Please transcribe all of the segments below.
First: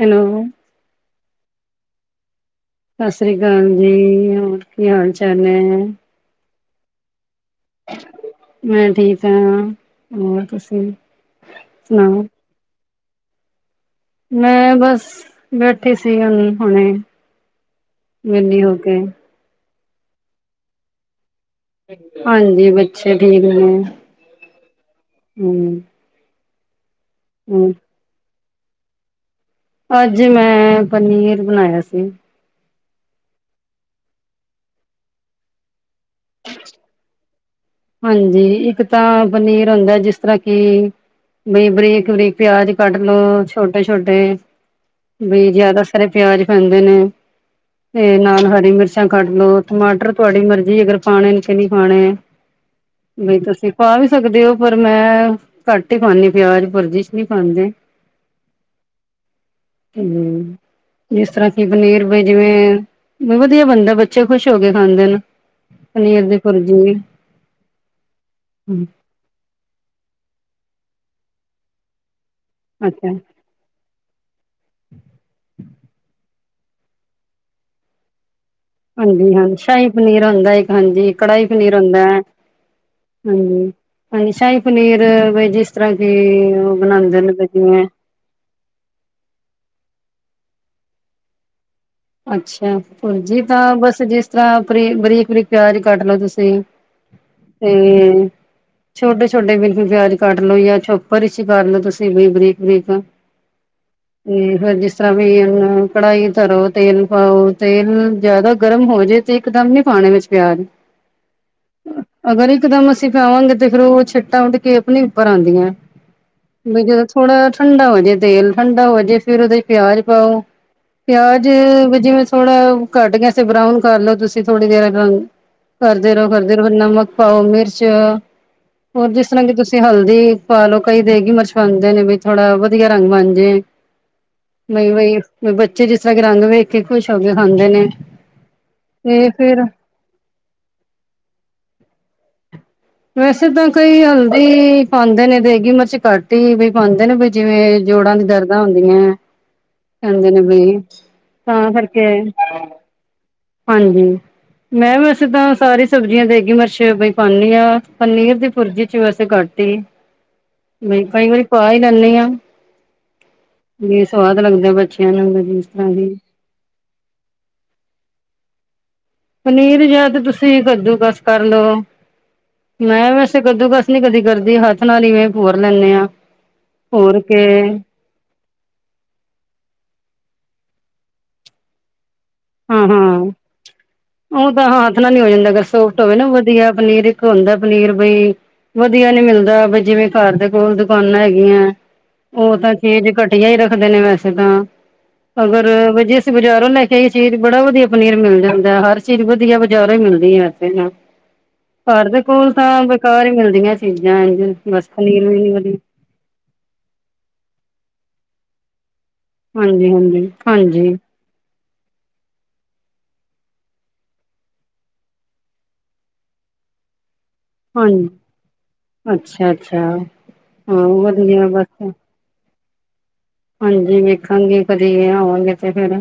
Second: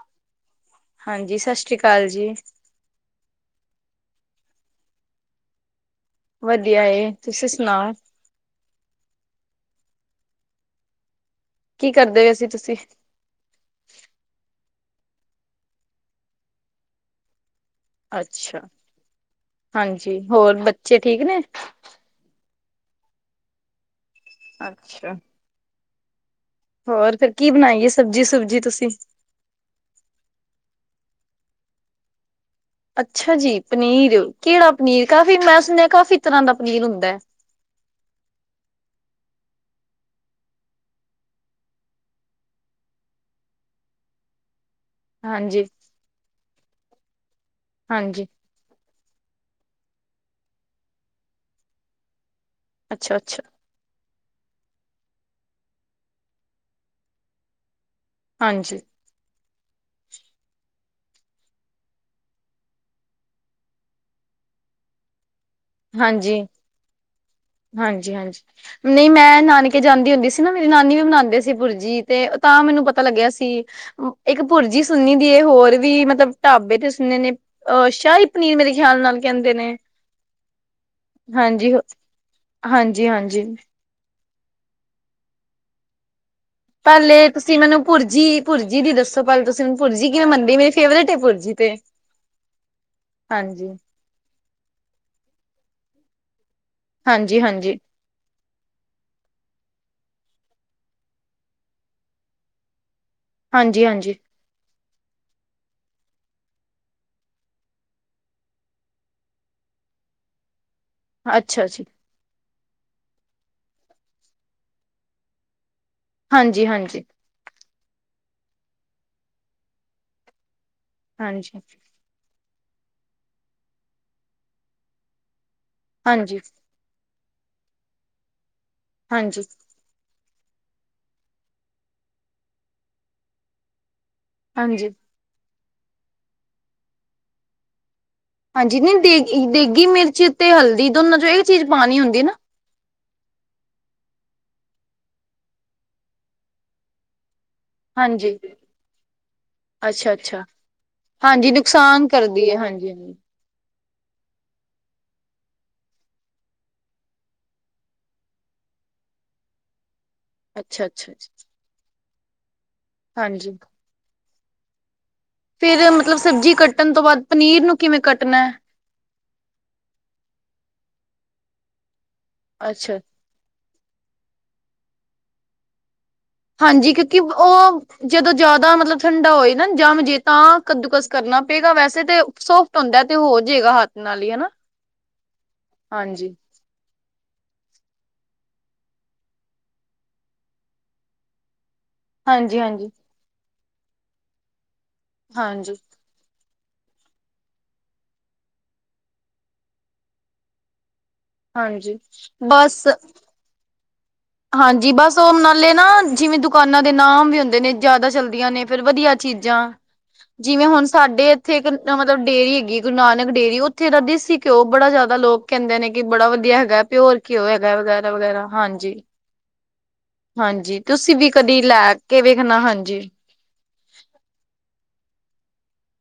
Hello, ਹਾਂਜੀ ਸਤਿ ਸ੍ਰੀ ਅਕਾਲ ਜੀ, ਸਤਿ ਸ੍ਰੀ ਅਕਾਲ ਜੀ, ਹੋਰ ਕੀ ਹਾਲ ਚਾਲ ਹੈ? ਵਧੀਆ, ਤੁਸੀਂ ਸੁਣਾਓ ਮੈਂ ਠੀਕ ਆ, ਹੋਰ ਤੁਸੀਂ? ਕੀ ਸੁਣਾਓ? ਕਰਦੇ ਹੋ ਅਸੀਂ ਤੁਸੀਂ, ਮੈਂ ਬਸ ਬੈਠੀ ਸੀ ਹੁਣ ਹੁਣੇ, ਅੱਛਾ ਵੇਲੀ ਹੋ ਕੇ, ਹਾਂਜੀ ਹੋਰ ਬੱਚੇ ਠੀਕ ਨੇ, ਹਾਂਜੀ ਬੱਚੇ ਠੀਕ ਨੇ, ਅੱਛਾ ਹੂੰ, ਹੋਰ ਫਿਰ ਕੀ ਹੂੰ। ਬਣਾਈਏ ਸਬਜ਼ੀ ਸੁਬਜੀ ਤੁਸੀਂ ਅੱਜ ਮੈਂ ਪਨੀਰ ਬਣਾਇਆ ਸੀ ਅੱਛਾ ਜੀ ਪਨੀਰ ਕਿਹੜਾ ਪਨੀਰ ਕਾਫ਼ੀ ਮੈਂ ਸੁਣਿਆ ਕਾਫ਼ੀ ਤਰ੍ਹਾਂ ਦਾ ਪਨੀਰ ਹੁੰਦਾ ਹੈ ਹਾਂਜੀ ਇੱਕ ਤਾਂ ਪਨੀਰ ਹੁੰਦਾ ਜਿਸ ਤਰ੍ਹਾਂ ਕਿ ਬਈ ਬਰੀਕ ਬਰੀਕ ਪਿਆਜ ਕੱਢ ਲੋੋ ਛੋਟੇ ਛੋਟੇ ਬ ਹਾਂਜੀ ਜਿਆਦਾ ਸਾਰੇ ਪਿਆਜ ਪੈਂਦੇ ਨੇ ਤੇ ਹਾਂਜੀ ਨਾਲ ਹਰੀ ਮਿਰਚ ਕੱਢ ਲੋ ਟਮਾਟਰ ਤੁਹਾਡੀ ਮਰਜ਼ੀ ਅਗਰ ਪਾਣੇ ਕਿ ਨਹੀਂ ਪਾਣੇ ਅੱਛਾ ਬਈ ਅੱਛਾ ਤੁਸੀਂ ਪਾ ਵੀ ਸਕਦੇ ਹੋ ਪਰ ਮੈਂ ਘੱਟ ਹੀ ਖਾਂਦੀ ਪਿਆਜ ਪਰਜਿਸ਼ ਨਹੀਂ ਖਾਂਦੇ ਹਾਂਜੀ ਹੂੰ ਜਿਸ ਤਰ੍ਹਾਂ ਕਿ ਪਨੀਰ ਜਿਵੇਂ ਵਧੀਆ ਬਣਦਾ ਬੱਚੇ ਖੁਸ਼ ਹੋ ਕੇ ਖਾਂਦੇ ਨੇ ਪਨੀਰ ਦੀ ਭੁਰਜੀ ਵੀ ਹਾਂਜੀ ਹਾਂਜੀ, ਨੀ ਮੈਂ ਨਾਨਕੇ ਜਾਂਦੀ ਹੁੰਦੀ ਸੀ ਨਾ ਮੇਰੀ ਨਾਨੀ ਵੀ ਬਨਾਂਦੇ ਸੀ ਪੁਰਜੀ ਤੇ ਤਾਂ ਮੈਨੂੰ ਪਤਾ ਅੱਛਾ ਲੱਗਿਆ ਸੀ। ਇੱਕ ਭੁਰਜੀ ਸੁਨੀ ਦੀ ਏ ਹੋਰ ਵੀ ਮਤਲਬ ਢਾਬੇ ਤੇ ਸੁਨੇ ਨੇ ਅਹ ਸ਼ਾਹੀ ਪਨੀਰ ਮੇਰੇ ਖਿਆਲ ਨਾਲ ਹਾਂਜੀ ਕਹਿੰਦੇ ਹਾਂਜੀ, ਨੇ ਸ਼ਾਹੀ ਪਨੀਰ ਹੁੰਦਾ ਇੱਕ ਹਾਂਜੀ, ਕੜਾਹੀ ਹਾਂਜੀ, ਪਨੀਰ ਹੁੰਦੇ, ਹਾਂਜੀ-ਹਾਂਜੀ। ਹਾਂਜੀ ਹਾਂਜੀ, ਸ਼ਾਹੀ ਪਨੀਰ ਵੀ ਜਿਸ ਤਰ੍ਹਾਂ ਕੇ ਪਹਿਲੇ ਤੁਸੀਂ ਮੈਨੂੰ, ਪੁਰਜੀ ਪੁਰਜੀ ਦੀ ਦੱਸੋ ਪਹਿਲੇ ਤੁਸੀਂ ਮੈਨੂੰ ਪੁਰਜੀ ਕਿਵੇਂ ਬਨਦੀ ਏ, ਮੇਰੀ ਫੇਵਰੇਟ ਹੈ ਪੁਰਜੀ ਤੇ ਅੱਛਾ, ਪੁਰਜੀ ਹਾਂਜੀ, ਤਾਂ ਬਸ ਜਿਸ ਤਰ੍ਹਾਂ ਰੀ ਬਰੀਕ ਬਰੀਕ ਪਿਆਜ ਕੱਟ ਲਓ ਤੁਸੀਂ ਤੇ, ਹਾਂਜੀ-ਹਾਂਜੀ, ਛੋਟੇ ਛੋਟੇ ਬਿ ਪਿਆਜ ਕੱਟ ਲਓ ਯਾ ਛੋਪਰ ਇਚ ਕਰ ਲੋ ਤੁਸੀਂ ਵੀ ਬਰੀਕ ਬਰੀਕ ਹਾਂਜੀ ਹਾਂਜੀ ਤੇ [unintelligible] ਵੀ ੳਨੂ ਕੜਾਈ ਤਰੋ ਤੇਲ ਪਾਓ ਤੇਲ ਜਿਆਦਾ ਗਰਮ ਹੋ ਜੇ ਤੇ ਇਕ ਦਮ ਨੀ ਪਾਣੇ ਵਿੱਚ ਪਿਆਜ ਅੱਛਾ ਜੀ। ਅਗਰ ਇਕਦਮ ਅਸੀਂ ਪਾਵਾਂਗੇ ਤੇ ਫੇਰ ਉਹ ਛਿੱਟਾਂ ਉੱਡ ਕੇ ਅਪਨੇ ਉੱਪਰ ਆਂਦੀਏ ਵੀ ਹਾਂਜੀ-ਹਾਂਜੀ, ਜਦੋਂ ਥੋੜ੍ਹਾ ਠੰਡਾ ਹੋਜੇ ਤੇਲ, ਠੰਡਾ ਹੋਜੇ ਫੇਰ ਉਹਦੇ ਚ ਪਿਆਜ ਪਾਓ ਹਾਂਜੀ ਵੀ ਜਿਵੇਂ ਥੋੜਾ ਘੱਟ ਗਿਆ ਸੀ ਬਰਾਉਨ ਕਰਲੋ ਤੁਸੀਂ ਥੋੜੀ ਦੇਰ ਕਰਦੇ ਰਹੋ ਹਾਂਜੀ, ਹਾਂਜੀ, ਕਰਦੇ ਰਹੋ ਨਮਕ ਪਾਓ ਮਿਰਚ ਹੋਰ ਜਿਸ ਤਰ੍ਹਾਂ ਹਾਂਜੀ। ਕਿ ਤੁਸੀਂ ਹਲਦੀ ਪਾ ਲੋ, ਕਈ ਦੇਗੀ ਮਰਚ ਪਾੰਦੇ ਨੇ ਬਈ ਥੋੜਾ ਵਧੀਆ ਰੰਗ ਬਣ ਜੇ, ਹਾਂਜੀ ਬਈ ਬਈ ਵੀ ਬੱਚੇ ਜਿਸ ਤਰ੍ਹਾਂ ਕੇ ਰੰਗ ਵੇਖ ਕੇ ਖੁਸ਼ ਹੋ ਕੇ ਖਾਂਦੇ ਨੇ ਹਾਂਜੀ ਨੀ ਤੇ ਦੇਗੀ ਫਿਰ ਦੇਗੀ ਮਿਰਚ ਤੇ ਹਲਦੀ ਦੋਨਾਂ ਚੋਂ ਇੱਕ ਚੀਜ਼ ਪਾਣੀ ਹੁੰਦੀ ਏ ਨਾ ਵੈਸੇ ਤਾਂ ਕਈ ਹਲਦੀ ਪਾਂਦੇ ਨੇ, ਦੇਗੀ ਮਿਰਚ ਘੱਟ ਹੀ ਵੀ ਪਾਂਦੇ ਨੇ ਜਿਵੇਂ ਜੋੜਾਂ ਦੀ ਹਾਂਜੀ ਦਰਦਾਂ ਹੁੰਦੀਏ ਅੱਛਾ ਹਾਂਦੇ ਅੱਛਾ ਨਬੀ ਹਾਂਜੀ ਤਾਂ ਕਰਕੇ, ਨੁਕਸਾਨ ਕਰਦੀ ਹੈ ਹਾਂਜੀ ਹਾਂਜੀ ਹਾਂਜੀ ਮੈਂ ਵੈਸੇ ਤਾਂ ਸਾਰੀ ਸਬਜ਼ੀਆਂ ਦੇਗੀ ਮਰਚ ਬਈ ਪਾਨੀ ਆ, ਪਨੀਰ ਦੀ ਪੁਰਜੀ ਚ ਵੈਸੇ ਘੱਟ ਤੇ ਅੱਛਾ ਅੱਛਾ ਕਈ ਵਾਰੀ ਪਾ ਹੀ ਲੈਂਨੇ ਆ ਹਾਂਜੀ ਸਵਾਦ ਲਗਦੇ ਬੱਚ ਫਿਰ ਮਤਲਬ ਸਬਜ਼ੀ ਕੱਟਣ ਤੋਂ ਬਾਅਦ ਪਨੀਰ ਨੂੰ ਕਿਵੇਂ ਕੱਟਨਾ ਏ ਪਨੀਰ ਯਾ ਤੇ ਤੁਸੀਂ ਕੱਦੂਕਸ ਕਰ ਲੋ, ਅੱਛਾ ਮੈਂ ਵੈਸੇ ਕੱਦੂ ਕਸ ਮੈਂ [unintelligible] ਨੀ ਕਦੀ ਕਰਦੀ ਹੱਥ ਨਾਲ ਈਵੇਂ ਭੋਰ ਲੈਂਨੇ ਆ ਹਾਂਜੀ, ਕਿਉਂਕਿ ਉਹ ਜਦੋਂ ਜਿਆਦਾ ਮਤਲਬ ਠੰਡਾ ਹੋਏ ਨਾ ਜਮ ਜੇ ਤਾਂ ਕੱਦੂਕਸ ਕਰਨਾ ਪਏਗਾ ਵੈਸੇ ਤੇ ਸੋਫਟ ਹਾਂ ਹੁੰਦਾ ਏ ਤੇ ਹਾਂ ਉਹ ਹੋ ਜੇਗਾ ਹੱਥ ਨਾਲ ਈ, ਹੇਨਾ ਉਹ [unintelligible] ਨੀ ਹੋ ਜਾਂਦਾ ਅਗਰ ਸੋਫਟ ਹੋਵੇ ਨਾ ਵਧੀਆ ਪਨੀਰ ਇਕ ਹੋੰਦਾ ਏ ਪਨੀਰ ਬਈ ਵਧੀਆ ਨੀ ਮਿਲਦਾ। ਬਈ ਜਿਵੇਂ ਘਰ ਦੇ ਕੋਲ ਦੁਕਾਨਾਂ ਹੈਗੀਆਂ। ਉਹ ਹਾਂਜੀ ਤਾਂ ਹਾਂਜੀ ਚੀਜ਼ ਘਟੀਆ ਹੀ ਰੱਖਦੇ ਨੇ ਵੈਸੇ ਤਾਂ, ਅਗਰ ਹਾਂਜੀ ਜਿਸ ਬਜ਼ਾਰੋਂ ਲੈ ਕੇ ਆਈ ਸੀ। ਬੜਾ ਵਧੀਆ ਪਨੀਰ ਮਿਲ ਜਾਂਦਾ। ਹਰ ਚੀਜ਼ ਵਧੀਆ ਬਜ਼ਾਰੋਂ ਈ ਮਿਲਦੀ ਹੈ। ਇੱਥੇ ਹਾਂਜੀ ਘਰ ਦੇ ਕੋਲ ਤਾਂ ਬਸ ਬੇਕਾਰ ਹੀ ਮਿਲਦੀਆਂ। ਚੀਜ਼ਾਂ ਇੰਝ ਹਾਂਜੀ! ਬਸ ਪਨੀਰ ਉਹ ਵੀ ਨੀ ਨਾਲੇ ਵਧੀਆ ਨਾ ਜਿਵੇਂ ਦੁਕਾਨਾਂ ਦੇ ਨਾਮ ਵੀ ਹੁੰਦੇ ਨੇ। ਜਿਆਦਾ ਚਲਦੀਆਂ ਨੇ ਫੇਰ ਵਧੀਆ ਚੀਜ਼ਾਂ, ਹਾਂਜੀ ਹਾਂਜੀ ਜਿਵੇਂ ਹੁਨ ਹਾਂਜੀ ਸਾਡੇ ਇੱਥੇ ਇੱਕ ਮਤਲਬ ਡੇਰੀ ਹੈਗੀ ਗੁਰੂ ਨਾਨਕ ਡੇਰੀ। ਉੱਥੇ ਦਾ ਦੇਸੀ ਘਿਓ ਬੜਾ ਜ਼ਿਆਦਾ ਲੋਕ ਕਹਿੰਦੇ ਨੇ ਕਿ ਬੜਾ ਵਧੀਆ ਵਧੀਆ ਹੈਗਾ, ਪਿਓਰ ਘਿਓ ਹੈਗਾ ਹਾਂਜੀ ਵਗੈਰਾ ਵਗੈਰਾ। ਹਾਂਜੀ ਅੱਛਾ ਅੱਛਾ ਹਾਂਜੀ! ਹਾਂ ਤੁਸੀਂ ਵੀ ਵਧੀਆ ਕਦੀ ਬਸ ਲੈ ਕੇ ਵੇਖਣਾ ਹਾਂਜੀ। ਹਾਂਜੀ! ਵੇਖਾਂਗੇ ਕਦੀ ਆਵਾਂਗੇ ਤੇ ਫੇਰ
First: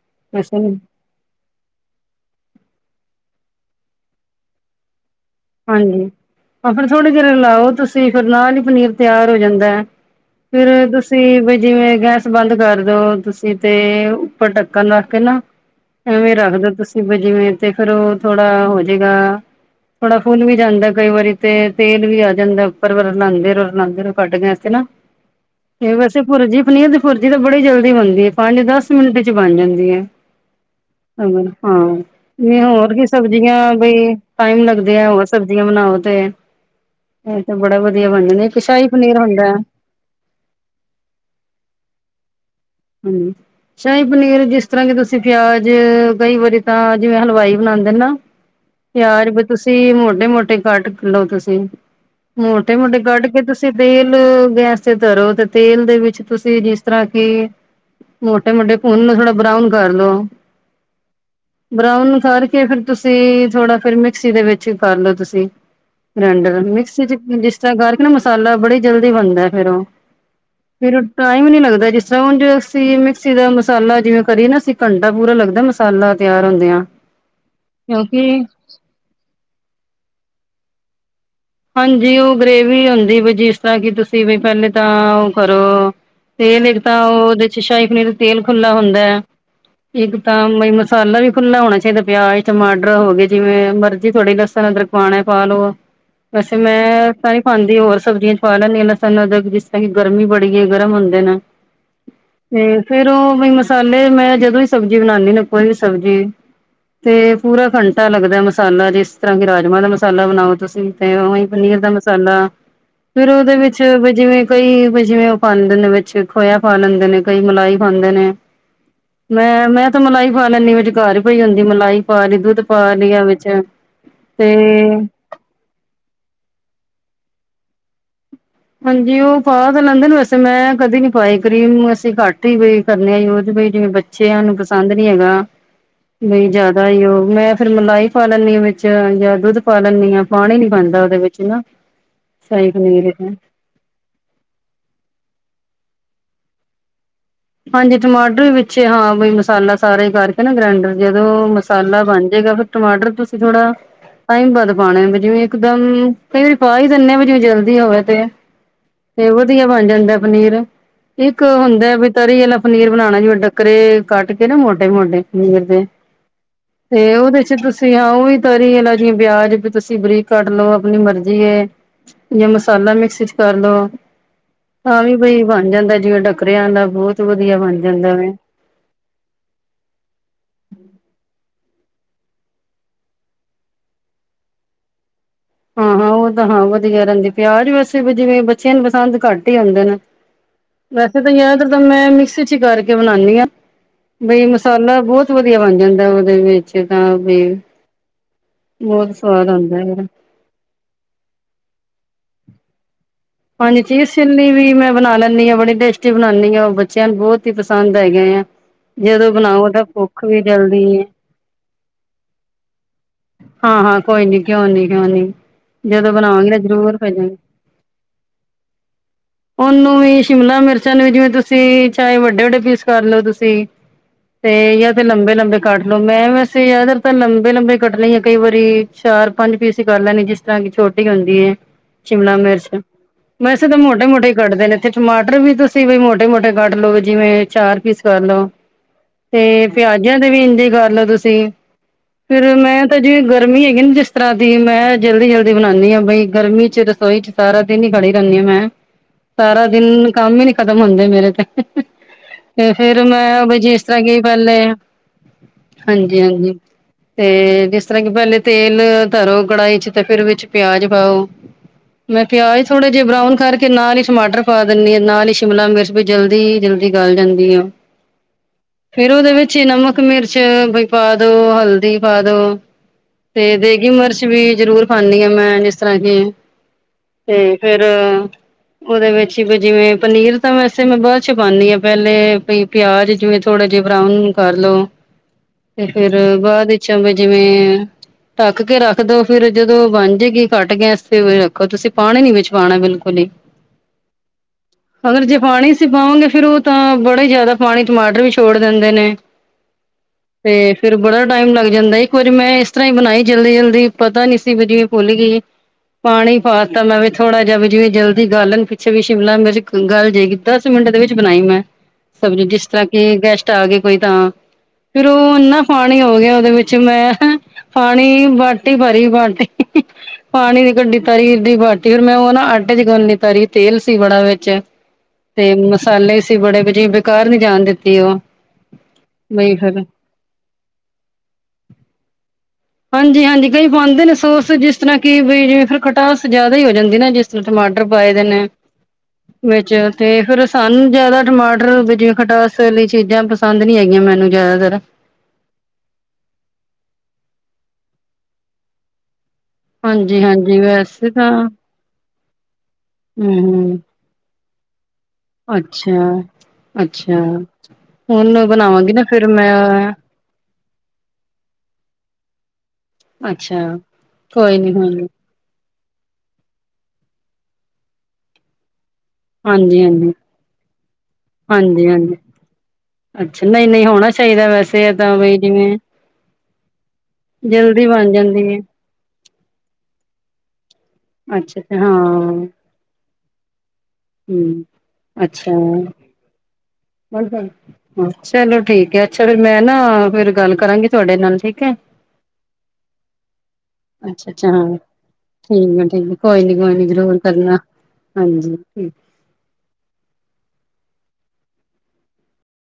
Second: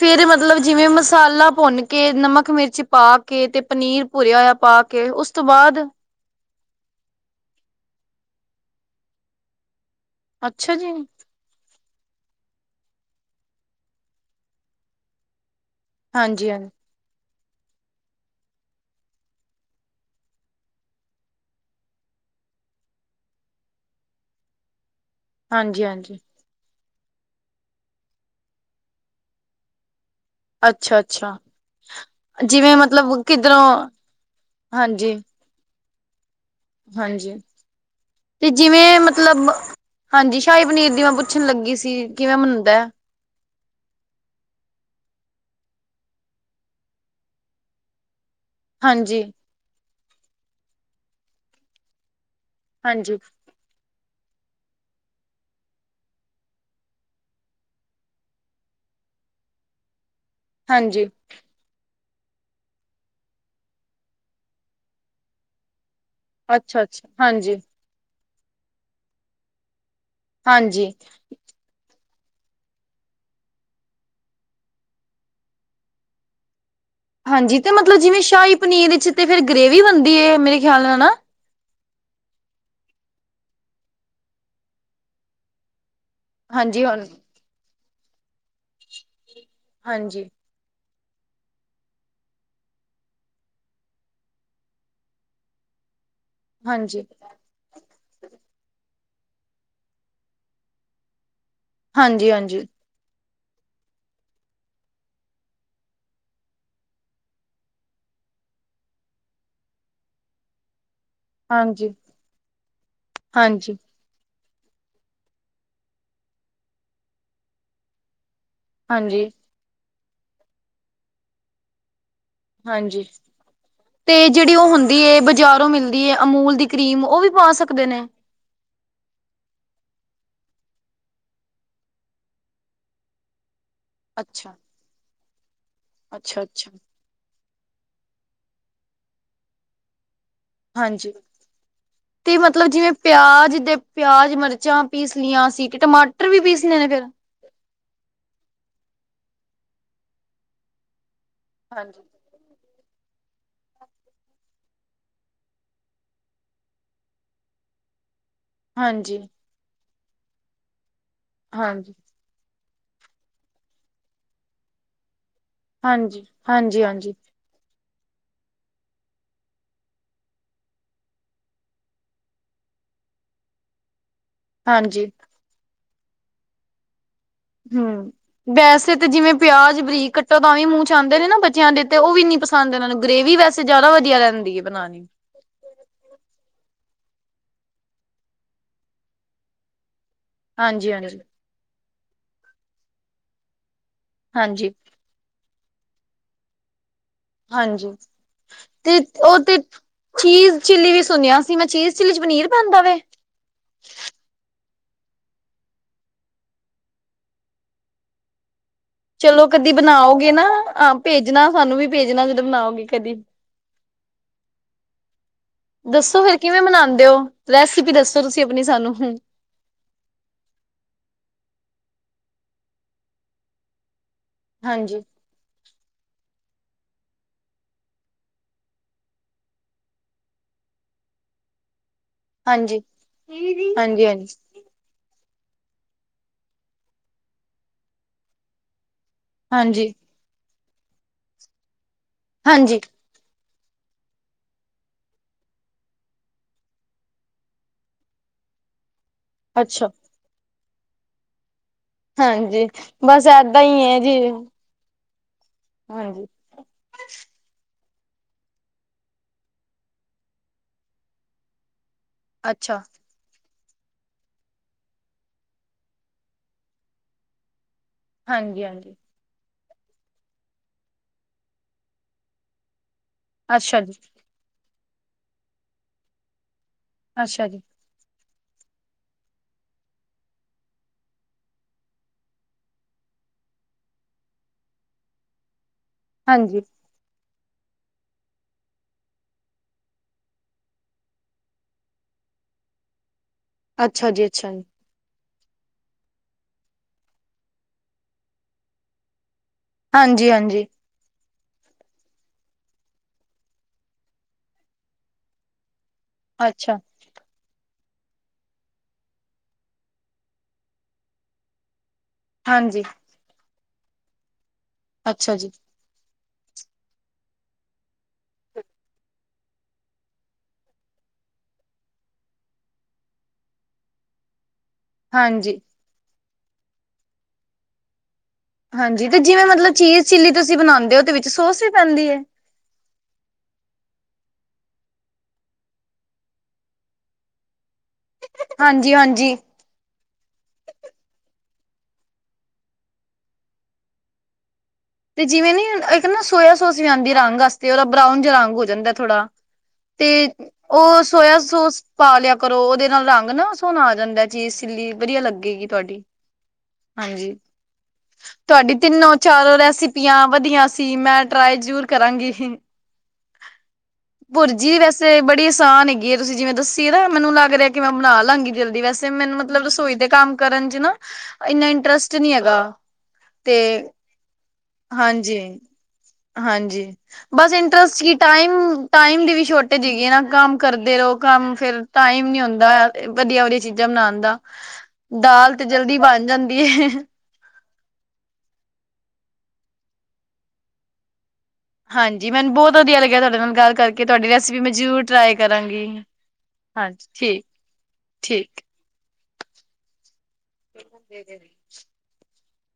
ਫੇਰ ਮਤਲਬ ਵੈਸੇ ਜਿਵੇਂ ਮਸਾਲਾ ਭੁੰਨ ਕੇ ਨਮਕ ਮਿਰਚ ਪਾ ਕੇ ਤੇ ਪਨੀਰ ਭੁਰਿਆ ਹੋਇਆ ਪਾ ਕੇ, ਉਸ ਤੋਂ ਬਾਅਦ ਹਾਂਜੀ ਹਾਂ। ਫੇਰ ਥੋੜੇ ਚਿਰ ਹਿਲਾਓ ਤੁਸੀਂ ਫਿਰ ਨਾਲ ਈ ਪਨੀਰ ਤਿਆਰ ਹੋ ਜਾਂਦੇ। ਫੇਰ ਅੱਛਾ ਜੀ ਤੁਸੀਂ ਜਿਵੇਂ ਗੈਸ ਬੰਦ ਕਰ ਦੋ ਤੁਸੀਂ ਤੇ ਉੱਪਰ ਢੱਕਣ ਰੱਖ ਕੇ ਨਾ ਐਵੇਂ ਹਾਂਜੀ ਹਾਂਜੀ ਰੱਖਦੇ ਤੁਸੀਂ ਜਿਵੇਂ ਤੇ ਫੇਰ ਉਹ ਥੋੜ੍ਹਾ ਹੋ ਜਾਏਗਾ। ਥੋੜਾ ਫੁੱਲ ਵੀ ਜਾਂਦਾ ਕਈ ਵਾਰੀ ਤੇ ਤੇਲ ਵੀ ਆ ਜਾਂਦਾ ਉੱਪਰ ਵ ਰਲਾਉਂਦੇ ਰਹੋ ਰਲਾਉਂਦੇ ਰਹੋ ਕੱਢ ਗ ਨਾ ਹਾਂਜੀ ਇਹ ਹਾਂਜੀ ਵੈਸੇ ਪੁਰ ਜੀਪ ਨ ਭੁਰਜੀ ਤਾਂ ਬੜੀ ਜਲਦੀ ਬਣਦੀ ਏ ਪੰਜ ਦਸ ਮਿੰਟ 'ਚ ਬਣ ਜਾਂਦੀ ਏ। ਅੱਛਾ ਅੱਛਾ ਹਾਂ ਜਿਵੇਂ ਹੋਰ ਕੀ ਮਤਲਬ ਸਬਜ਼ੀਆਂ ਕਿੱਧਰੋਂ ਬਈ ਟਾਈਮ ਲਗਦਾ। ਹਾਂਜੀ ਵਧੀਆ ਸਬਜ਼ੀਆਂ ਬਣਾਓ ਤੇ ਹਾਂਜੀ ਇਹ ਤੇ ਬੜਾ ਵਧੀਆ ਬਣ ਜਾਂਦਾ ਤੇ ਇੱਕ ਸ਼ਾਹੀ ਜਿਵੇਂ ਪਨੀਰ ਹੁੰਦਾ ਮਤਲਬ ਹੈ ਹਾਂਜੀ ਸ਼ਾਹੀ ਪਨੀਰ ਦੀ ਮੈਂ ਪੁੱਛਣ ਲੱਗੀ ਸੀ ਕਿਵੇਂ ਬਨਦਾ। ਹਾਂ ਸ਼ਾਹੀ ਪਨੀਰ ਜਿਸ ਤਰ੍ਹਾਂ ਕਿ ਤੁਸੀਂ ਪਿਆਜ ਕਈ ਵਾਰੀ ਤਾਂ ਜਿਵੇਂ ਹਲਵਾਈ ਬਣਾਉਂਦੇ ਨੇ ਹਨਾ ਹਾਂਜੀ ਪਿਆਜ ਵੀ ਤੁਸੀਂ ਮੋਟੇ ਮੋਟੇ ਕੱਟ ਲਓ ਤੁਸੀਂ ਮੋਟੇ ਮੋਟੇ ਹਾਂਜੀ ਕੱਢ ਕੇ ਤੁਸੀਂ ਦੇਖ ਲ ਗੈਸ ਤੇ ਧਰੋ ਤੇ ਤੇਲ ਦੇ ਵਿੱਚ ਤੁਸੀਂ ਜਿਸ ਤਰ੍ਹਾਂ ਕਿ ਮੋਟੇ ਮੋਟੇ ਭੁੰਨ ਲੋ ਥੋੜਾ ਬਰਾਊਨ ਕਰ ਲੋ। ਹਾਂਜੀ ਬਰਾਊਨ ਕਰਕੇ ਫਿਰ ਤੁਸੀਂ ਥੋੜਾ ਫੇਰ ਮਿਕਸੀ ਦੇ ਵਿੱਚ ਕਰਲੋ ਤੁਸੀਂ ਗਰੈਡਰ ਅੱਛਾ ਮਿਕਸੀ ਅੱਛਾ 'ਚ ਹਾਂਜੀ ਜਿਸ ਤਰ੍ਹਾਂ ਕਰਕੇ ਨਾ ਮਸਾਲਾ ਬੜੀ ਜਲਦੀ ਬਣਦਾ ਫੇਰ ਉਹ ਹਾਂਜੀ ਫੇਰ ਟਾਈਮ ਨੀ ਲੱਗਦਾ ਜਿਸ ਤਰ੍ਹਾਂ ਉਂਜ ਅਸੀਂ ਮਿਕਸੀ ਦਾ ਮਸਾਲਾ ਜਿਵੇਂ ਕਰੀਏ ਨਾ ਅਸੀਂ ਘੰਟਾ ਪੂਰਾ ਲੱਗਦਾ ਮਸਾਲਾ ਤਿਆਰ ਹੁੰਦਿਆਂ। ਹਾਂਜੀ ਤੇ ਮਤਲਬ ਜਿਵੇਂ ਕਿਉਂਕਿ ਸ਼ਾਹੀ ਪਨੀਰ ਵਿੱਚ ਤੇ ਫਿਰ ਗਰੇਵੀ ਬਣਦੀ ਹੈ ਮੇਰੇ ਖਿਆਲ ਨਾਲ ਨਾ ਹਾਂਜੀ ਉਹ ਗਰੇਵੀ ਹੁੰਦੀ ਬ ਜਿਸ ਤਰ੍ਹਾਂ ਕਿ ਤੁਸੀਂ ਵੀ ਪਹਿਲੇ ਤਾਂ ਉਹ ਕਰੋ ਤੇਲ ਇੱਕ ਹਾਂਜੀ ਹ ਤਾਂ ਉਹਦੇ 'ਚ ਸ਼ਾਹੀ ਪਨੀਰ ਤੇ ਤੇਲ ਖੁੱਲਾ ਹੁੰਦਾ ਇੱਕ ਹਾਂਜੀ ਤਾਂ ਮਤ ਮਸਾਲਾ ਵੀ ਖੁੱਲ੍ਹਲਾ ਹੋਣਾ ਚਾਹੀਦਾ। ਪਿਆਜ, ਟਮਾਟਰ ਹੋ ਗਏ ਜਿਵੇਂ ਮਰਜੀ ਥੋੜ੍ਹੀ ਲਸਣ ਅਦਰਕ ਪਉਣਾ ਪਾ ਲੋ। ਵੈਸੇ ਹਾਂਜੀ ਮੈਂ ਤਾਂ ਨੀ ਖਾਂਂਦੀ ਹੋਰ ਸਬਜ਼ੀਆਂ ਪਾ ਲੈਂਦੀ ਲੱਛ [unintelligible] ਜਿਸ ਤਰ੍ਹਾਂ ਕਿ ਗਰਮੀ ਬੜੀ ਹੈ। ਗਰਮ ਹੁੰਦੇ ਨੇ ਹਾਂਜੀ ਹਾਂਜੀ ਤੇ ਫੇਰ ਉਹ ਮਸਾਲੇ ਮੈਂ ਜਦੋਂ ਵੀ ਸਬਜ਼ੀ ਬਣਾਉਦੀ ਨਾ ਕੋਈ ਵੀ ਸਬਜ਼ੀ ਤੇ ਪੂਰਾ ਘੰਟਾ ਲੱਗਦਾ ਮਸਾਲਾ ਜਿਸ ਤਰ੍ਹਾਂ ਕਿ ਰਾਜਮਾਂ ਦਾ ਮਸਾਲਾ ਬਣਾਓ ਤੁਸੀਂ ਤੇ ਉਹੀ ਪਨੀਰ ਦਾ ਹਾਂਜੀ ਮਸਾਲਾ ਫਿਰ ਉਹਦੇ ਹਾਂਜੀ ਵਿੱਚ ਵੀ ਜਿਵੇਂ ਕਈ ਵੀ ਜਿਵੇਂ ਉਹ ਪਾਂਦੇ ਨੇ ਵਿੱਚ ਖੋਇਆ ਪਾ ਲੈਂਦੇ ਨੇ ਕਈ ਮਲਾਈ ਪਾਂਦੇ ਨੇ। ਹਾਂਜੀ ਮੈਂ -ਮੈਂ ਤੇ ਮਲਾਈ ਪਾ ਲੈਂਦੀ ਵਿਚ ਘਾਰ ਹੀ ਪਈ ਹੁੰਦੀ ਮਲਾਈ ਪਾਣੀ ਦੁੱਧ ਪਾ ਹਾਂਜੀ ਲਿਆ ਵਿੱਚ ਤੇ ਇ ਅਮੂਲ ਦੀ ਕਰੀਮ ਉਹ ਵੀ ਪਾ ਸਕਦੇ ਨੇ। ਹਾਂਜੀ ਉਹ ਪਾ ਤਾਂ ਲੈਂਦੇ ਨੇ ਵੈਸੇ ਮੈਂ ਕਦੇ ਨੀ ਪਾਈ ਕਰੀਮ ਅਸੀਂ ਘੱਟ ਹੀ ਬਈ ਕਰਨੇ ਆ ਯੂਜ ਬਈ ਜਿਵੇਂ ਬੱਚਿਆ ਅੱਛਾ ਨੂੰ ਪਸੰਦ ਨੀ ਹੈਗਾ। ਅੱਛਾ ਨਹੀਂ ਅੱਛਾ ਜਿਆਦਾ ਈ ਉਹ ਮੈਂ ਫੇਰ ਮਲਾਈ ਪਾ ਲੈਂਦੀ, ਆਂ ਵਿੱਚ ਜਾਂ ਦੁੱਧ ਪਾ ਲੈਂਦੀ ਆਂ। ਪਾਣੀ ਨੀ ਬਣਦਾ ਹਾਂਜੀ ਉਹਦੇ ਵਿੱਚ ਨਾ ਤੇ ਸ਼ਾਹੀ ਮਤਲਬ ਜਿਵੇਂ ਪਨੀਰ 'ਚ ਪਿਆਜ ਦੇ ਪਿਆਜ ਮਿਰਚਾਂ ਪੀਸ ਲਈਆਂ ਸੀ ਟਮਾਟਰ ਵੀ ਪੀਸਨੇ ਨੇ ਫੇਰ ਹਾਂਜੀ ਟਮਾਟਰ ਵੀ ਵਿੱਚੇ ਹਾਂ ਬ ਮਸਾਲਾ ਸਾਰਾ ਹੀ ਕਰਕੇ ਨਾ ਗ੍ਰੈਂਡਰ ਜਦੋਂ ਹਾਂਜੀ। ਮਸਾਲਾ ਬਣ ਜਾਏਗਾ ਫਿਰ ਟਮਾਟਰ ਤੁਸੀਂ ਥੋੜਾ ਟਾਈਮ ਵੱਧ ਪਾਉਣੇ ਜਿਵੇਂ ਇਕਦਮ ਕਈ ਵਾਰੀ ਪਾ ਹੀ ਦਿੰਦੇ ਹ ਵੀ ਜਿਵੇਂ ਜਲਦੀ ਹੋਵੇ ਤੇ ਹਾਂਜੀ, ਤੇ ਵਧੀਆ ਬਣ ਜਾਂਦਾ ਪਨੀਰ ਇੱਕ ਹਾਂਜੀ, ਹੁੰਦਾ ਬਈ ਦਹੀ ਆਲਾ ਪਨੀਰ ਬਣਾਉਣਾ ਜਿਵੇ ਡੱਕਰੇ ਕੱਟ ਕੇ ਨਾ ਮੋਟੇ -ਮੋਟੇ ਹਾਂਜੀ, ਹਾਂਜੀ, ਤੇ ਹਾਂਜੀ, ਉਹਦੇ 'ਚ ਤੁਸੀਂ ਤੁਸੀਂ ਹਾਂ ਉਹ ਵੀ ਤਰੀ ਲਾ ਜ ਵਿਆਜ ਵੀ ਤੁਸੀਂ ਬਰੀਕ ਕੱਢ ਲੋਓ ਆਪਣੀ ਮਰਜੀ ਏ। ਜਾਂ ਮਸਾਲਾ ਮਿਕਸੀ 'ਚ ਕਰਲੋ। ਹਾਂ ਹਾਂਜੀ ਵੀ ਬਈ ਬਣ ਜਾਂਦਾ ਜਿਵੇਂ ਡੱਕਰਿਆਂ ਦਾ ਬਹੁਤ ਵਧੀਆ ਬਣ ਹੂੰ ਜਾਂਦਾ ਵੇ। ਵੈਸੇ ਤੇ ਜਿਵੇਂ ਪਿਆਜ ਬਰੀਕ ਕੱਟੋ ਤਾਂ ਵੀ ਮੂੰਹ 'ਚ ਆਂਦੇ ਨੇ ਨਾ ਬੱ ਬੱਚਿਆਂ ਦੇ ਤੇ ਉਹ ਵੀ ਇੰਨੀ ਪਸੰਦ ਇਹ ਨੂੰ ਗ੍ਰੇਵੀ ਵੈਸੇ ਜ਼ਿਆਦਾ ਵਧੀਆ ਰਹਿੰਦੀ ਹੈ ਬਣਾਣੀ। ਹਾਂ -ਹਾਂ ਉਹ ਤਾਂ ਹਾਂ ਵਧੀਆ ਰਹਿੰਦੀ ਪਿਆਜ ਵੈਸੇ ਜਿਵੇਂ ਬੱਚਿਆਂ ਨੂੰ ਪਸੰਦ ਘੱਟ ਹੀ ਆਉਂਦੇ ਨੇ। ਹਾਂਜੀ, ਵੈਸੇ ਹਾਂਜੀ, ਤਾਂ ਯਾਦ ਤਾਂ ਮੈਂ ਮਿਕਸੀ 'ਚ ਹੀ ਕਰਕੇ ਬਣਾਣੀ ਆਂ। ਬਈ ਹਾਂਜੀ, ਮਸਾਲਾ ਬਹੁਤ ਵਧੀਆ ਬਣ ਜਾਂਦਾ ਹੈ, ਉਹਦੇ ਵਿੱਚ ਤਾਂ ਵੀ ਹਾਂਜੀ, ਤੇ ਬਹੁਤ ਉਹ ਸਵਾਦ ਤੇ ਆਂਦਾ ਹੈਗਾ। ਚੀਜ਼ ਚਿੱਲੀ ਵੀ ਸੁਣਿਆ ਸੀ ਮੈਂ। ਚੀਜ਼ ਚਿੱਲੀ ਚ ਪਨੀਰ ਪੈਂਦਾ ਵੇ? ਪੰਜ ਚੀਜ਼ ਚਿੱਲੀ ਵੀ ਮੈਂ ਬਣਾ ਲੈਂਦੀ ਹਾਂ, ਬੜੀ ਟੇਸਟੀ ਬਣਾਉਦੀ ਆ। ਉਹ ਬੱਚਿਆਂ ਨੂੰ ਬਹੁਤ ਹੀ ਪਸੰਦ ਹੈਗੇ ਹੈ। ਚਲੋ ਕਦੀ ਬਣਾਓਗੇ ਨਾ, ਹਾਂ ਹੈ ਭੇਜਣਾ ਸਾਨੂੰ ਵੀ ਭੇਜਣਾ ਜਦੋਂ ਬਣਾਓਗੇ। ਕਦੀ। ਹਾਂ -ਹਾਂ, ਕੋਈ ਨੀ-ਕਿਉਂ ਨੀ। ਕਿਉਂ ਨੀ ਜਦੋਂ ਬਣਾਵਾਂਗੇ ਤਾਂ ਜ਼ਰੂਰ ਪੈਜਾਂਗੇ। ਤੁਸੀ ਦੱਸੋ, ਤੁਸੀਂ ਅਪ ਉਹਨੂੰ ਵੀ, ਸ਼ਿਮਲਾ ਮਿਰਚਾਂ ਨੂੰ ਵੀ ਜਿਵੇਂ ਤੁਸੀਂ ਚਾਹੇ ਵੱਡੇ ਵੱਡੇ ਪੀਸ ਕਰ ਲਓ ਤੁਸੀਂ, ਤੇ ਜਾਂ ਹਾਂਜੀ ਤੇ ਲੰਬੇ ਲੰਬੇ ਕੱਟ ਨ ਮੈਂ ਵੈਸੇ ਯਿਆਦਾਤਰ ਲੰਬੇ ਲੰਬੇ ਕੱਟਣੀ ਹੈ ਕਈ ਵਾਰੀ, ਚਾਰ ਪੰਜ ਪੀਸ ਹੀ ਕਰ ਲੈਣੀ, ਜਿਸ ਤਰ੍ਹਾਂ ਕਿ ਛੋਟੀ ਹੁੰਦੀ ਹੈ ਸ਼ਿਮਲਾ ਮਿਰਚ। ਹਾਂਜੀ ਵੈਸੇ ਹਾਂਜੀ ਤਾਂ ਮੋਟੇ ਹਾਂਜੀ ਮੋਟੇ ਹੀ ਕੱਟਦੇ ਨੇ ਇੱਥੇ ਟਮਾਟਰ ਟਰ ਵੀ ਤੁਸੀਂ, ਬੀ ਮੋਟੇ ਮੋਟੇ ਕੱਢ ਲਓ ਵੀ ਜਿਵੇਂ ਚਾਰ ਪੀਸ ਕਰ ਲੋ ਤੇ ਹਾਂਜੀ ਪਿਆਜਾਂ ਤੇ ਵੀ ਇੰਝੇ ਕਰ ਲੋ ਤੁਸੀਂ। ਫੇਰ ਹਾਂਜੀ ਮੈਂ ਤਾਂ ਜਿ ਗ ਗਰਮੀ ਹੈਗੀ ਨੀ ਜਿਸ ਤਰ੍ਹਾਂ ਦੀ ਮੈਂ ਜਲਦੀ ਜਲਦੀ ਬਣਾਉਂਦੀ ਹਾਂ, ਬਈ ਗਰਮੀ ਚ, ਰਸੋਈ ਚ ਸਾਰਾ ਦਿਨ ਹੀ ਖੜੀ ਰਹਿੰਦੀ ਹਾਂ। ਮੈਂ, ਸਾਰਾ ਅੱਛਾ ਦਿਨ ਕੰਮ ਹੀ ਨੀ ਖਤਮ ਹੁੰਦੇ ਮੇਰੇ ਤੇ। ਹੇ ਹੇ ਹਾਂਜੀ ਤੇ ਫੇਰ ਬਸ ਮੈਂ, ਬ ਏਦਾਂ ਹੀ ਜਿਸ ਹੈ ਤਰ੍ਹਾਂ ਜੀ ਕੀ ਪਹਿਲੇ ਹਾਂਜੀ ਹਾਂਜੀ। ਤੇ ਜਿਸ ਜਿਸ ਤਰ੍ਹਾਂ ਕਿ ਪਹਿਲੇ ਤੇਲ ਧਰੋ ਕੜਾਹੀ ਚ ਤੇ ਫੇਿਰ ਵਿਚ ਪਿਆਜ ਪਾਓ ਮੈਂ ਪਿਆਜ਼ ਅੱਛਾ ਥੋੜੇ ਜਿਹੇ ਬਰਾਊਨ ਕਰਕੇ ਤੇ ਨਾਲ ਹੀ ਟਮਾਟਰ ਪਾ ਦਿੰਦੀ ਆ, ਨਾਲ ਹੀ ਸ਼ਿਮਲਾ ਮਿਰਚ ਵੀ ਜਲਦੀ ਜਲਦੀ ਗਲ ਜਾਂਦੀ ਆ। ਹਾਂਜੀ ਹਾਂਜੀ। ਅਛੀ ਨਮਕ ਮਿਰਚ ਬਈ ਪਾ ਦੋ, ਹਲਦੀ ਪਾ ਦੋ। ਤੇ ਅੱਛਾ ਦੇਗੀ ਜੀ ਮਿਰਚ ਵੀ ਜ਼ਰੂਰ ਪਾਂਨੀ ਹਾਂ ਮੈਂ, ਜਿਸ ਤਰ੍ਹਾਂ ਕਿ ਅੱਛਾ ਤੇ ਜੀ ਫੇਰ ਉਹਦੇ ਵਿੱਚ ਵੀ ਜਿਵੇਂ ਪਨੀਰ ਤਾਂ ਵੈਸੇ ਮੈਂ ਬਾਅਦ ਚ ਪਾਉਂਨੀ ਹਾਂ। ਪਹਿਲੇ ਵਈ ਪਿਆਜ ਜਿਵੇਂ ਥੋ ਥੋੜੇ ਜਿਹੇ ਬਰਾਊਨ ਕਰ ਲੋ, ਤੇ ਫੇਰ ਹਾਂਜੀ ਬਾਅਦ ਵਿੱਚ ਵੀ ਜਿਵੇਂ ਢੱਕ ਕੇ ਰੱਖ ਦੋ, ਫਿਰ ਜਦੋਂ ਬੰਨ ਜੇਗੀ, ਕੱਟ ਗੈਸ ਤੇ ਵੀ ਰੱਖੋ। ਤੁਸੀਂ ਪਾਣੀ ਨੀ ਵਿੱਚ ਪਾਉਣਾ ਬਿਲਕੁਲ ਹੀ। ਅੱਛਾ ਜੀ-ਅੱਛਾ ਜੀ। ਅਗਰ ਜੇ ਪਾਣੀ ਅਸੀਂ ਪਾਵਾਂਗੇ, ਫੇਰ ਉਹ ਤਾਂ ਬੜੇ ਹੀ ਜ਼ਿਆਦਾ ਪਾਣੀ ਟਮਾਟਰ ਵੀ ਛੋੜ ਦਿੰਦੇ ਨੇ। ਹਾਂਜੀ ਤੇ ਹਾਂਜੀ ਫਿਰ ਬੜਾ ਟਾਈਮ ਲੱਗਦ ਜਾਂਦਾ। ਇੱਕ ਵਾਰੀ ਮੈਂ ਇਸ ਤਰ੍ਹਾਂ ਹੀ ਬਣਾਈ ਜਲਦੀ ਜਲਦੀ। ਪਤਾ ਨੀ ਸੀ ਵੀ ਜੀ ਘੁਲ ਹੀ ਗਈ। ਪਾਣੀ ਅੱਛਾ ਪਾਤਾ ਮੈਂ ਵੀ ਥੋੜਾ ਜਿਹਾ। ਵੀ ਜਿਵੇਂ ਜਲਦੀ ਗਾੱਲਣ ਪਿੱਛੇ ਵੀ ਸ਼ਿਮਲਾ ਮਿਰਚ ਗੱਲ ਜੇਗੀ। ਦਸ ਮਿੰਟ ਦੇ ਵਿੱਚ ਬਣਾਈ ਮੈਂ। ਸਬ ਜਿਸ ਹਾਂਜੀ ਤਰ੍ਹਾਂ ਕਿ ਗੈਸਟ ਆ ਗਏ, ਕੋਈ ਤਾਂ ਫੇਰ ਅੱਛਾ ਉਹ ਜੀ ਇੰਨਾ ਖਾਣ ਹੀ ਹੋ ਗਿਆ ਚ ਮੈਂ ਹਹ ਪਾਣੀ ਬਾਟੀ ਭਰੀ ਬਾਟੀ। ਹੀ-ਹੀ ਪਾਣੀ ਦੀ ਕੱਢੀ ਤਰੀ ਦੀ ਬਾਟੀ, ਫਿਰ ਮੈਂ ਉਹ ਨਾ ਆਟੇ ਚ ਹੀ ਗੁਨ ਲਈ ਤਰੀ। ਤੇਲ ਸੀ ਬੜਾ ਵਿੱਚ। ਤੇ ਹਾਂਜੀ ਮਸਾਲੇ ਸੀ ਬੜੇ ਵੀ ਜੀ। ਬੇਕਾਰ ਨੀ ਜਾਣ ਦਿੱਤੀ ਉਹ। ਹਾਂਜੀ। ਤੇ ਜਿਵੇਂ ਬਈ ਮਤਲਬ ਫਿਰ ਚੀਜ਼ ਚਿੱਲੀ ਤੁਸੀਂ ਬਣਾਦੇ ਹੋ, ਤੇ ਵਿੱਚ ਸੋਸ ਵੀ ਪੈਂਦੀ ਹੈ? ਹਾਂਜੀ-ਹਾਂਜੀ। ਕਈ ਪਾਉਂਦੇ ਨੇ ਸੋਸ, ਜਿਸ ਤਰ੍ਹਾਂ ਕਿ ਬਈ ਜਿਵੇਂ ਫਿਰ ਖਟਾਸ ਜ਼ਿਆਦਾ ਹੀ ਹੋ ਜਾਂਦੀ ਨਾ ਜਿਸ ਤਰ੍ਹਾਂ ਟਮਾਟਰ ਟਮਾਟਰ ਪਾਏ ਦੇ ਨੇ ਹਾਂਜੀ ਹਾਂਜੀ ਵਿੱਚ, ਤੇ ਫੇਰ ਸਾਨੂੰ ਜਿਆਦਾ ਟਮਾਟਰ ਟਰ, ਬੀ ਜਿਵੇਂ ਖਟਾਸ ਲਈ ਚੀਜ਼ਾਂ ਪਸੰਦ ਨੀ ਹੈਗੀਆਂ ਮੈਨੂੰ ਜ਼ਿਆਦਾਤਰ ਤੇ ਜਿਵੇਂ ਨੀ ਇੱਕ ਨਾ ਸੋਇਆ ਸੋਸ ਵੀ ਆਉਂਦੀ ਹੈ ਰੰਗਾਸਤੇ। ਉਹਦਾ ਬਰਾਊਨ ਜਯਾ ਰੰਗ ਹੋ ਜਾਂਦਾ ਹੈ ਥੋੜਾ ਤੇ ਹਾਂਜੀ-ਹਾਂਜੀ ਉਹ ਵੈਸੇ ਤਾਂ ਸੋਆ ਸੋਸ ਪਾ ਲਿਆ ਕਰੋ। ਉਹਦੇ ਨਾਲ ਰੰਗ ਨਾ ਹੂੰ ਸੋਹਣਾ ਆ ਜਾਂਦਾ ਹੈ ਚੀਜ਼ ਚਿੱਲੀ ਵਧੀਆ ਲੱਗੇਗੀ ਤੁਹਾਡੀ। ਅੱਛਾ-ਅੱਛਾ ਹਾਂਜੀ, ਹੁਣ ਤੁਹਾਡੀ ਬਣਾਵਾਂਗੀ ਨਾ ਤਿੰਨੋਂ ਫਿਰ ਮੈਂ ਚਾਰੋ ਰੈਸ ਰੈਸਿਪੀਆਂ ਵਧਆ ਸੀ। ਮੈਂ ਟਰਾਈ ਜ਼ਰੂਰ ਕਰਾਂਗੀ। ਅੱਛਾ ਕੋਈ ਨੀ ਪੁਰਜੀ ਕੋਈ ਨੀ ਵੈਸੇ ਬੜੀ ਆਸਾਨ ਹੈਗ ਗੀ ਤੁਸੀਂ ਜਿਵੇਂ ਦੱਸੀ ਤਾਂ ਮੈਨੂੰ ਲੱਗ ਹੇਹਾ, ਕਿ ਮੈਂ ਬਣਾ ਲਾਂਗੀ ਜਲਦੀ ਵੈਸ ਤੇ, ਮੈਨੂੰ ਮਤਲਬ ਰਸੋਈ ਦੇ ਹਾਂਜੀ-ਹਾਂਜੀ, ਕੰਮ ਕਰਨ'ਚ ਨਾ, ਇੰਨਾ ਇੰਟਰਸਟ ਹਾਂਜੀ-ਹਾਂਜੀ ਨੀ ਹੈਗਾ। ਅੱਛਾ, ਨਹੀਂ-ਨਹੀਂ ਹੋਣਾ ਚਾਹੀਦਾ ਵੈਸੇ ਤਾਂ ਬਈ ਜਿਵੇਂ ਹਾਂਜੀ-ਹਾਂਜੀ, ਬਸ ਜਲਦੀ ਇੰਟਰਸਟ ਬਣ ਕੀ ਜਾਂਦੀ ਟਾਇਮ, ਹੈ ਟਾ ਟਾਇਮ ਦੀ ਵੀ ਛੋਟੇਜ ਗੇ ਨਾ ਕੰਮ ਕਰਦੇ ਰਹੋ, ਕੰਮ ਅੱਛਾ ਫੇਰ, ਹਾਂ ਟਾਈਮ ਨੀ ਹੁੰਂਦਾ ਵਧੀਆ- ਵਧੀਆ ਚੀਜ਼ਾਂ ਬਣਾਨ ਦਾ ਹੂੰ ਦਾਲ ਤੇ, ਅੱਛਾ ਜਲਦੀ ਬਣ ਜਾਂ ਚਲੋ ਠੀਕ ਹੈ, ਅੱਛਾ ਫੇਰ ''ਮੈਂ ਨਾ ਫੇਰ ਗੱਲ ਕਰਾਂਗੀ ਤੁਹਾਡੇ ਨਾਲ ਠੀਕ ਹੈ ਹਾਂਜੀ। ਮੈਨੂੰ ਬਹੁਤ ਵਧੀਆ ਲੱਗਿਆ ਤੁਹਾਡੇ ਨਾਲ ਗੱਲ ਕਰਕੇ ਤੁਹਾਡੀ ਅੱਛਾ ਅੱਛਾ ਰੈਸਪੀ ''ਮੈਂ ਜ਼ਰੂਰ ਟ੍ਰਾਈ ਕਰਾਂਗੀ। ਗਰੋਰ ਹਾਂਜੀ, ਕਰਨਾ, ਹਾਂਜੀ। [unintelligible]